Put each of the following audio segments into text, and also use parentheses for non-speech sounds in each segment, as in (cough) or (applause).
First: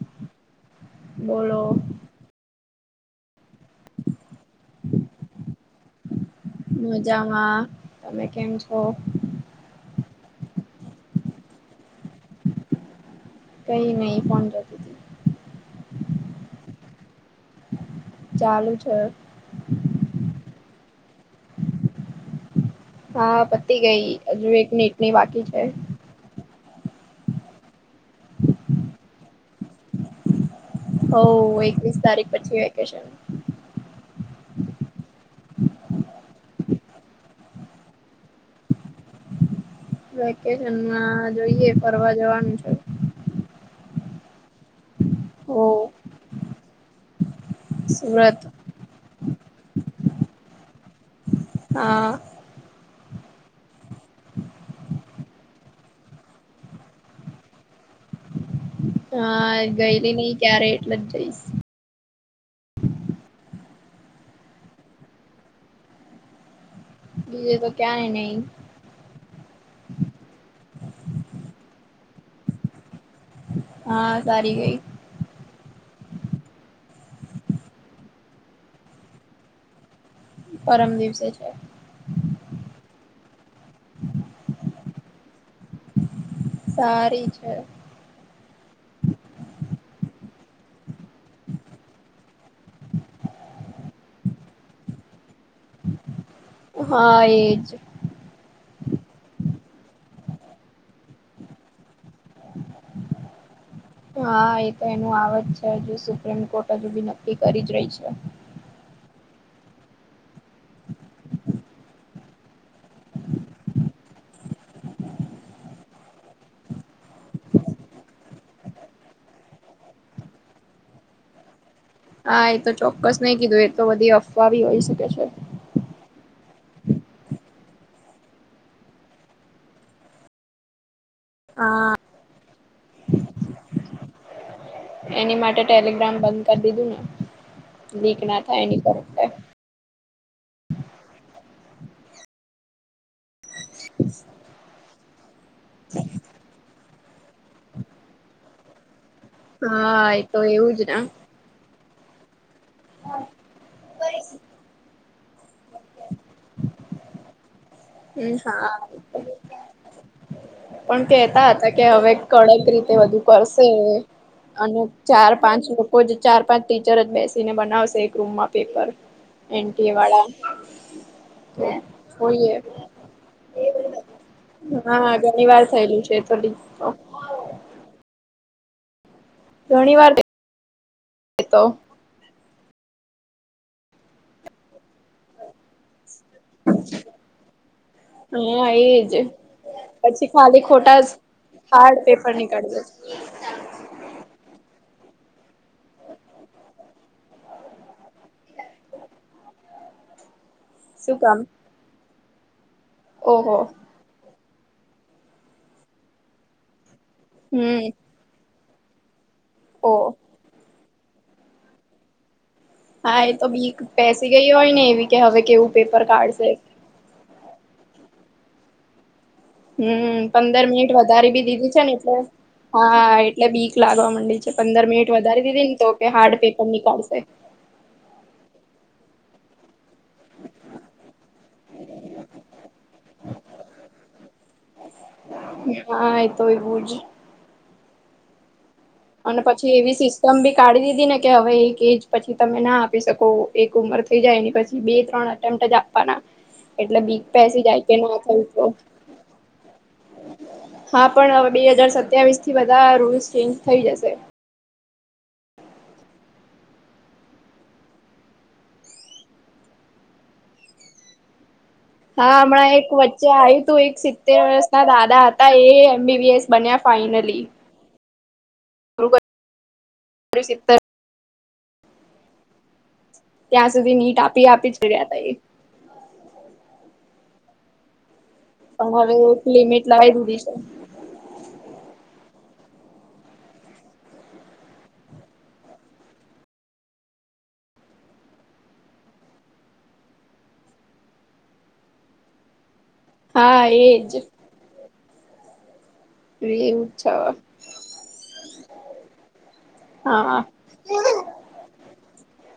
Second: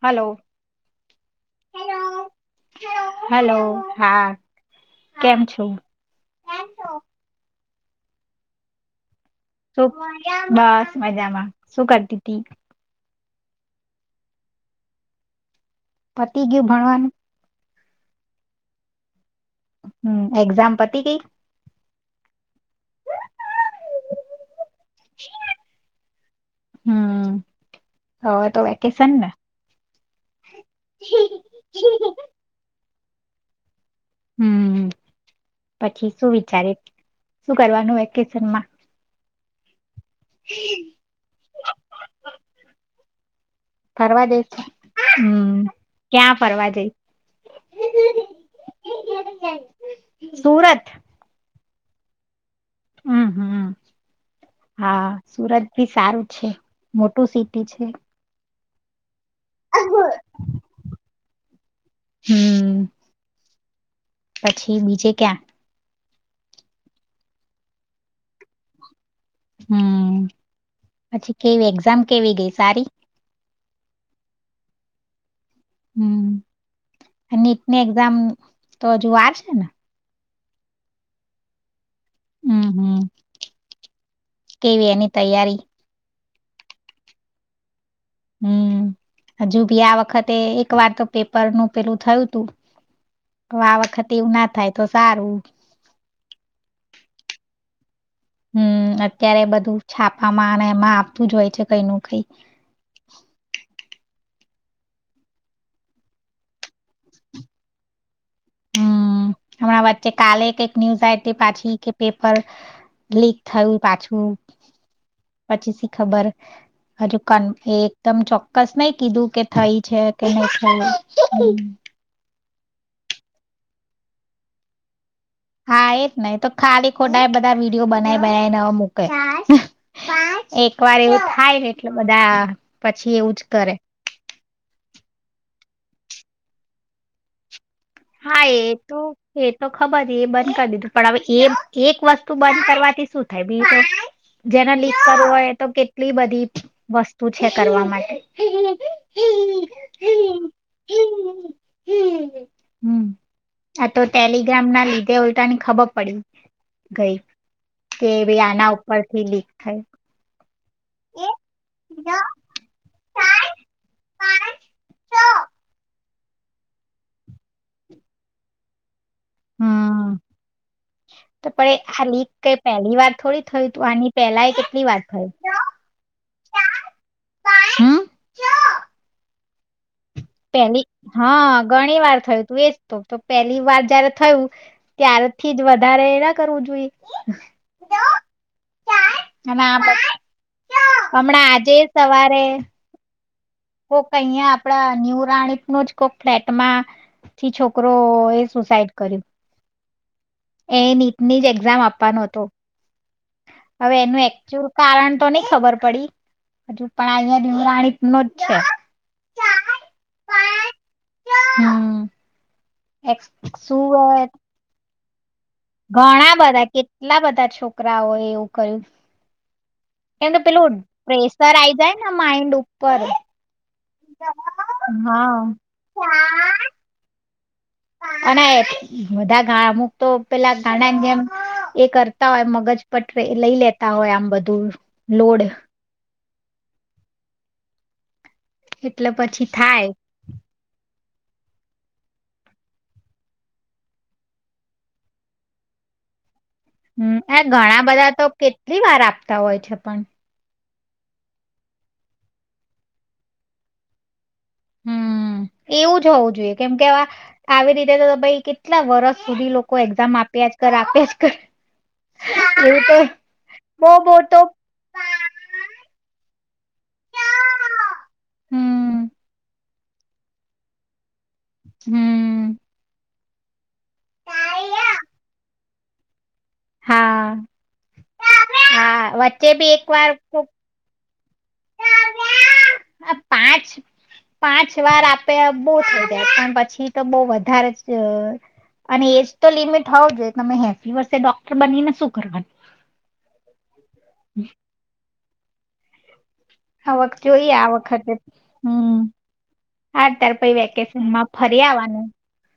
Hello. બોલો. Hello હા કેમ છો. મજામાં, તમે કેમ છો? બસ મજામાં શું કરતી હતી. કઈ નહી ફોન જોઈ હતી. પતિ ગયું ભણવા ચાલુ છે. હમ એક્ઝામ પતિ ગઈ. હા પતી ગઈ હજુ એક મિનિટની બાકી છે. હમ હવે તો વેકેશન ને. હ એકવીસ તારીખ પછી. કે છે. હમ. પછી શું વિ. શું કરવાનું વેકેશનમાં. વેકેશનમાં જોઈએ ફરવા જવાનું છે. પવા દે છે. હમ હો ક્યાં ફરવા જઈ. સુરત. સુરત. હા. હમ હમ હા સુરત ભી સારું છે મોટું સિટી છે. હ. હા ગયેલી નહી ક્યારે એટલે જ જઈશ હમ. પછી બીજે ક્યાં. બીજે તો ક્યાં નહી. હમ પછી કેવી એક્ઝામ કેવી ગઈ સારી. હા સારી ગઈ. હમ નીટની એક્ઝામ તો હજુ વાર છે ને. પરમ દિવસે છે. હમ હમ. કેવી એની તૈયારી. સારી છે.. હમ હજુ ભી આ વખતે એક વાર તો પેપર નું પેલું થયું તું તો આ વખતે એવું ના થાય તો સારું હ એ જ. હમ અત્યારે બધું છાપામાં અને એમાં આવતું જ હોય છે કઈ ન કઈ. હા એ તો એનું આવજ છે હજુ સુપ્રીમ કોર્ટ હજુ બી નક્કી કરી જ રહી છે. હમ હમણાં વચ્ચે કાલે કઈક ન્યુઝ આ હતી પાછી કે પેપર લીક થયું પાછું પછી ખબર હજુ એ એકદમ ચોક્કસ નઈ કીધું કે થઈ છે કે નહી થ હા એ તો ચોક્કસ નહી કીધું એ તો બધી અફવા બી હોઈ શકે છે. હા એજ ને તો ખાલી ખોટા એ બધા વિડીયો બનાવી બનાવી ન મૂકે એક વાર એવું થાઈ એટલે હા બધા. પછી એવું જ કરે એની માટે ટેલિગ્રામ બંધ કરી દીધું ને લીક ના હા એ થાય એની પર તો એટલે. એ તો ખબર એ બંધ કરી દીધું પણ હવે એ એક વસ્તુ બંધ કરવાથી શું થાય બી જેને લિસ્ટ કરવું હોય તો કેટલી બધી વસ્તુ છે કરવા માટે હા એતો એવુંજ ને હમ. હમ આ તો ટેલિગ્રામના લીધે હોય ખબર પડી ગઈ. કે હમ ભી હા આના ઉપરથી લીક થાય. પણ કેતા હતા કે હવે કડક રીતે તે બધું કરશે અને ચાર પાંચ લોકો જ ચાર પાંચ ટીચર જ બેસીને બનાવશે એક રૂમમાં પેપર એનટીએ હમ વાળા હ હોય એ પેલી વાર થોડી થયું તું આની પેલા કેટલી વાર હા થયું ઘણી વાર થયેલું છે તો હમ ઘણી વાર પેલી હા તો ઘણી વાર થયું. એજ તો પહેલી વાર જયારે થયું ત્યારેથી જ વધારે એ કરવુ જોઈએ હા એજ અને પછી ખાલી ખોટા જ હમણાં આજે હાર્ડ પેપર સવારે નીકળી જશે તો કહીયા આપડા ન્યુ વરાણી નું જ કોક ફ્લેટમાં થી છોકરો એ સુસાઈડ કર્યું. એ શું કામ નીટની જ એક્ઝામ આપવાનો હતો. ઓહો તો હવે એનું એક હજુ કારણ તો નહી ખબર પડી હજુ પણ અહિયાં હમ રાણીત નો જ છે. ઓ હમ એક હા એ તો બીક શું પેસી ગઈ હોય ને એવી કે હવે કેવું પેપર ઘણા કાઢશે બધા કેટલા બધા છોકરાઓ એવું કર્યું. હમ કેમ કે પંદર પેલું મિનિટ વધારે બી પ્રેશર દીધી આઈ છે જાય ને એટલે માઈન્ડ ઉપર હા એટલે બીક લાગવા માંડી છે પંદર મિનિટ હા વધારે દીધી ને તો કે હાર્ડ પેપર નીકાળશે અને બધા અમુક તો પેલા ગાના જેમ એ કરતા હોય મગજ પટ લઈ લેતા હોય આમ બધું લોડ હા એ તો એવું જ એટલે અને પછી થાય એવી સિસ્ટમ બી કાઢી દીધી ને કે હવે એક એજ પછી તમે ના આપી શકો એક ઉમર થઈ જાય એની પછી બે ત્રણ એટેમપ જ આપવાના એટલે હમ બીક એ પેસી ઘણા જાય કે બધા ના તો થયું કેટલી વાર આપતા હોય છે પણ હા પણ હવે બે હજાર સત્યાવીસથી બધા રૂલ્સ ચેન્જ થઈ જશે. હમ એવું જ હોવું જોઈએ કેમ કે આવી રીતે તો ભાઈ કેટલા વર્ષ સુધી લોકો એક્ઝામ આપ્યા જ કર આપ્યા જ કર. હા હમણાં એવું એક તો વચ્ચે આવ્યું તું બો એક બો સિત્તેર તો વર્ષ ના દાદા હતા એ એમબીબીએસ. બન્યા ફાઇનલી. હમ. સ (inaudible) હમ. ત્યાં સુધી નીટ આપી આપી ચડ્યા ત એ. હા. પણ હા હવે એક વચ્ચે બી લિમિટ વાર લાવી દીધી છે. હ પાંચ પાંચ વાર આપે બહ થઈ જાય પણ પછી તો બહ વધારે જ અને એજ તો લિમિટ હોવ જોઈએ તમે હેફી વર્સે ડોક્ટર બનીને શું કરવાનું. હા એજ. એવું જ આવક છે જોઈએ આ વખતે હમ આ તાર પ હા વેકેશન માં ફરી આવવાનું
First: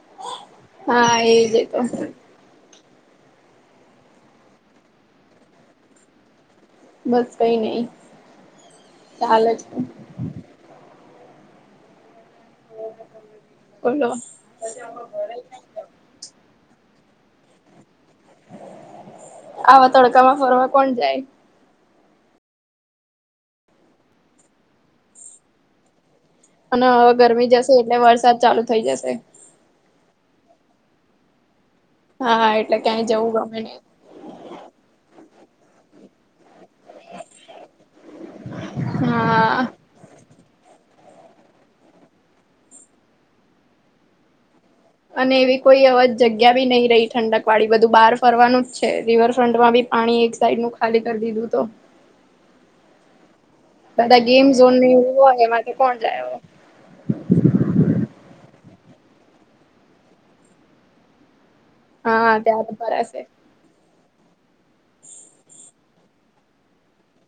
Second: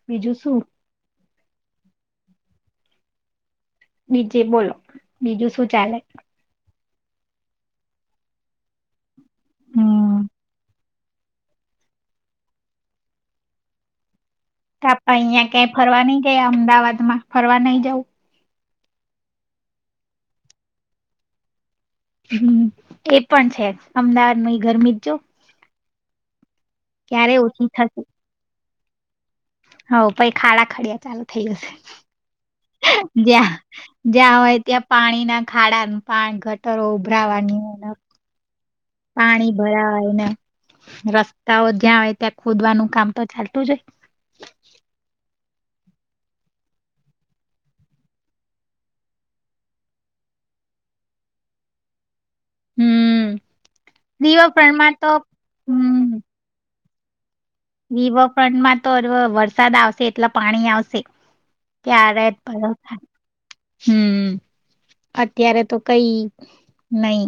બીજું શું. હા એજ તો બનીચે બોલો બીજું શું ચાલે. બસ કઈ નહી. ચાલે જ. હમ કોલો. કાપા અહિયાં ક્યાય ફરવા નઈ ગયા અમદાવાદ માં. ફરવા નહી જઉ આવા તડકામાં ફરવા કોણ જાય. હમ એ પણ છે અમદાવાદ ન ગરમી જજું. અને હવે ગરમી જશે એટલે થશે વરસાદ ચાલુ. થઈ જશે. હ પછ ખાડા ખડિયા ચાલુ થઈ જશે. હા એટલે ક્યાંય જવું જ્યાં ગમે નહી જ્યાં હોય ત્યાં પાણી ના ખાડાનું પા ગટરો ઉભરાવાની. પાણી હા ભરાયને. રસ્તાઓ જ્યાં આવેય ત્યાં ખોદવાનું કામ તો ચાલતું જ હોય. અને એવી કોઈ અજ જગ્યા બી નહી રહી ઠંડક વાળી બધું બહાર ફરવાનું જ છે રિવરફ્રન્ટ માં બી પાણી એક સાઈડ નું ખાલી કરી દીધું તો હમ. બધા ગેમ ઝોન ની રીવરફ્રન્ટમાં તો એવું હોય એમાંથી કોણ જાય (inaudible) રિવરફ્રન્ટમાં તો વરસાદ આવશે એટલા પાણી આવશે. ત્યારે હા જ પ ત્યાં તો ભરાશે હમ અત્યારે તો કઈ નઈ.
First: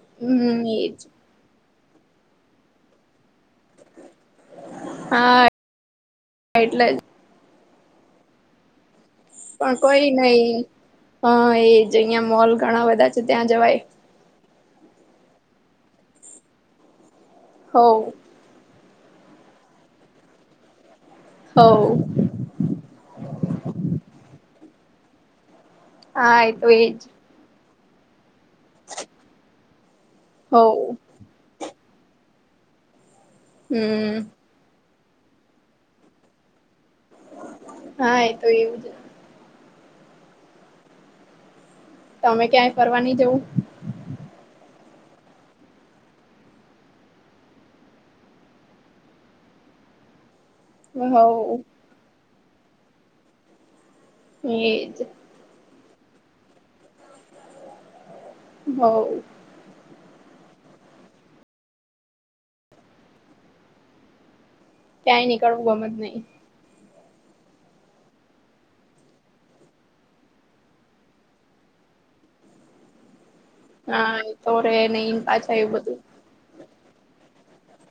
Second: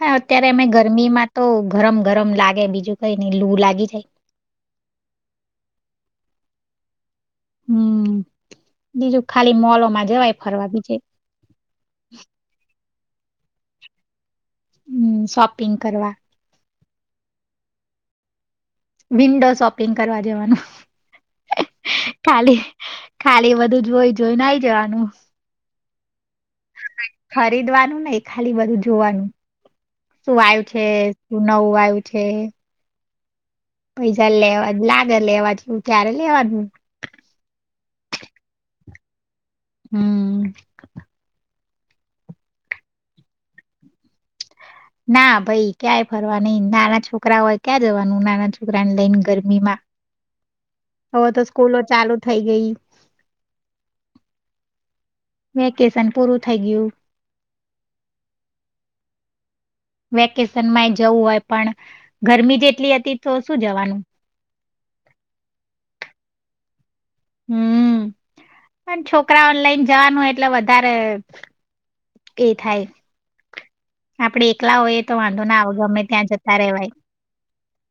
હા અત્યારે હમ અમે એજ ગરમીમાં તો ગરમ ગરમ લાગે બીજું કઈ નઈ લુ લાગી જાય. હા એટલે જ હમ બીજું ખાલી પણ મોલોમાં કોઈ જવાય નહી ફરવા બીજે હ એ જ અંયા મોલ ઘણા બધા ત્યાં જવાય હમ શોપિંગ કરવા હોવ વિન્ડો શોપિંગ કરવા જવાનું હો ખાલી ખાલી બધું જોય જોય ત્યાનુ હા એતો એજ ખરીદવાનું નહિ ખાલી બધું જોવાનું શું હો આવ્યું છે શું નવું આવ્યું છે. હમ પહીઝા લેવા જ લાખ લેવાનુ ત્યારે લેવાનુ હા એ તો એવું જ હમ તમે ક્યાંય ફરવાની જવું ના ભાઈ ક્યાંય ફરવા નઈ નાના છોકરા હોય ક્યાં જવાનું નાના છોકરાને લઈને ગરમીમાં હવ હવે તો સ્કૂલો ચાલુ થઈ ગઈ એજ વકેશન પૂરું થઈ ગયું. હવ વેકેશનમાં એ જવું હોય પણ ગરમી જેટલી હતી તો શું જવાનું ક્યાંય નીકળવું ગમે જ નહી હમ પણ છોકરા ઓનલાઈન જવાનું એટલે વધારે એ થાય હા એ આપડે તો રે એકલા હોયએ નહી તો વાંધો પાછા ના આવ એવું બધું ગમે ત્યાં જતા રેવાય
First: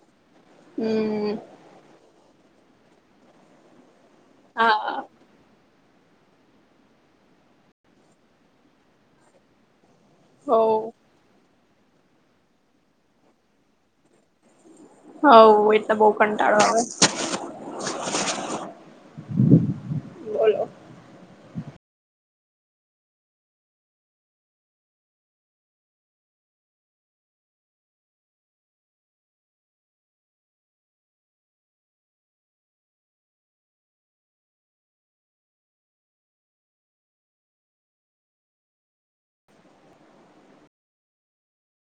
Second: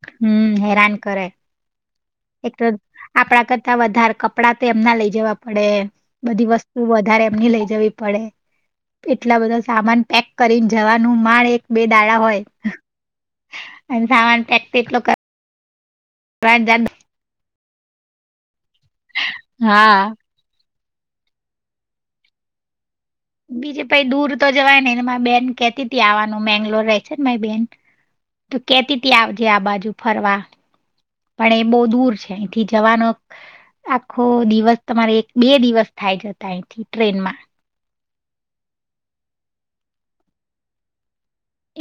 (unintelligible) હમ હેરાન કરે હમ એક આપણા કરતા વધારે કપડા તો હા એમના લઈ જવા પડે બધી વસ્તુ વધારે એમની લઈ જવી પડે એટલા બધા સામાન પેક હો કરીને નુ માળ એક બે દાડા હોય અને સામાન તો એટલો હોવ એ બહુ કંટાળો કરવાનો આવે. જાણ. (unintelligible) હા. બોલો બીજે પ દૂર તો જવાય ને મા બેન કતીથી આવવાનું મેંગ્લોર રહે છે ને મારી બેન તો, કેતીથી આવજે આ બાજુ ફરવા પણ એ બહ દૂર છે અહીથી જવાનો આખો દિવસ તમારે એક બે દિવસ થાય જતા અહીથી ટ્રેનમાં.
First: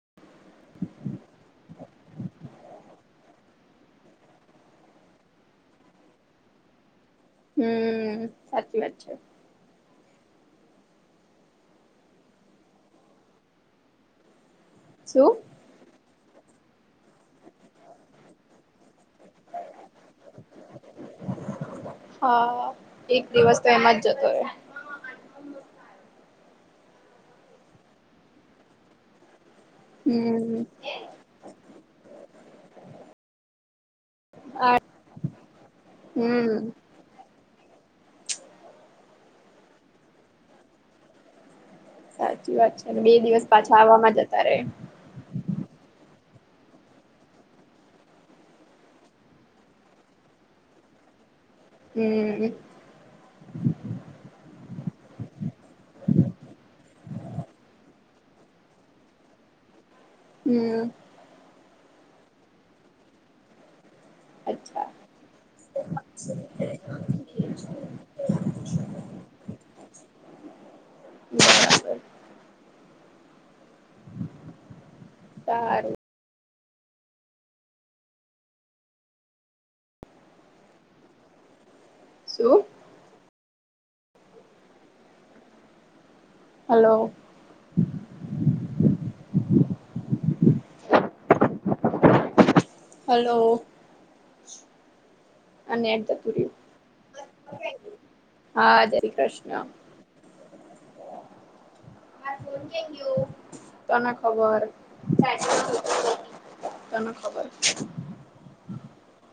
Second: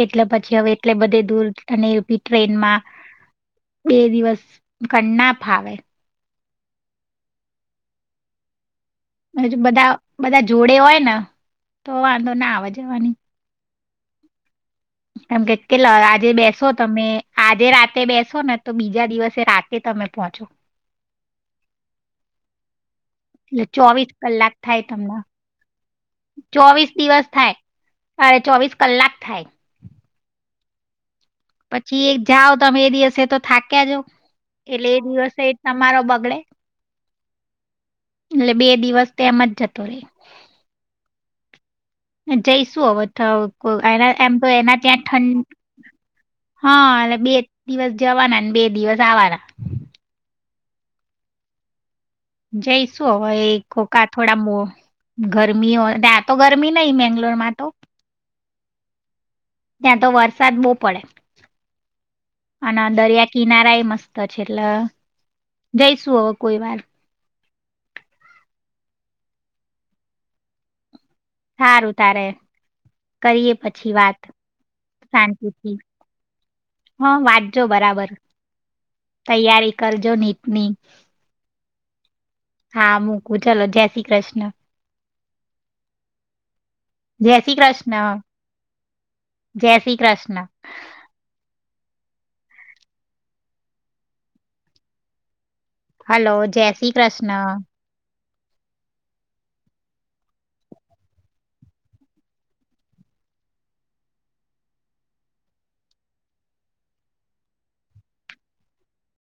એટલે પછી હવે એટલે બધે દૂર અને ટ્રેનમાં બે દિવસ ક ના ફાવે. હમ્મ સાચી વાત છે. હજ બધા બધા જોડે હોય ને તો વાંધો ના આવે જવાની. શું એમ કે કેલા આજે બેસ શો તમે આજે રાતે બેસો ને તો બીજા દિવસે રાતે તમે પહોંચો. હા. એક દિવસ એટલે તો એમાં જ ચોવીસ જતો રે કલાક થાય તમને. ચોવીસ દિવસ થાય અરે ચોવીસ કલાક થાય. હમ્મ. પછી એક જાઓ તમે એ દિવસે તો થાક્યા જો આ એટલે એ દિવસે તમારો બગડે હમ એટલે બે દિવસ. તેમ જ જતો રે. સાચી વાત છે જઈશું બે દિવસ હવે પાછા એના આવવામાં એમ જતા તો રે એના ત્યાં ઠં હા એટલે બે દિવસ જવાના બે દિવસ આવવાના. હમ જઈશું હવે કોકા થોડા મો. ગરમીઓ ત્યાં તો ગરમી નહી મેંગ્લોર માં તો. ત્યાં તો વરસાદ બહુ હમ પડે. અને દરિયા કિનારા એ મસ્ ત છે એટલે અચ્છા જઈશું હવે કોઈ વાર. સારું બરાબર તારે. કરીએ પછી છી વાત શાંતિથી. સારું હા વાંચજો બરાબર તૈયારી કરજો નીટની શું હા મુું ચાલો જય શ્રી કૃષ્ણ. હલો જય શ્રી કૃષ્ણ. જય શ્રી કૃષ્ણ. હલો. આ નેટ જતું હલો રહ્યું જય શ્રી કૃષ્ણ. હા જય શ્રી કૃષ્ણ. તને ખબર, તનેખબર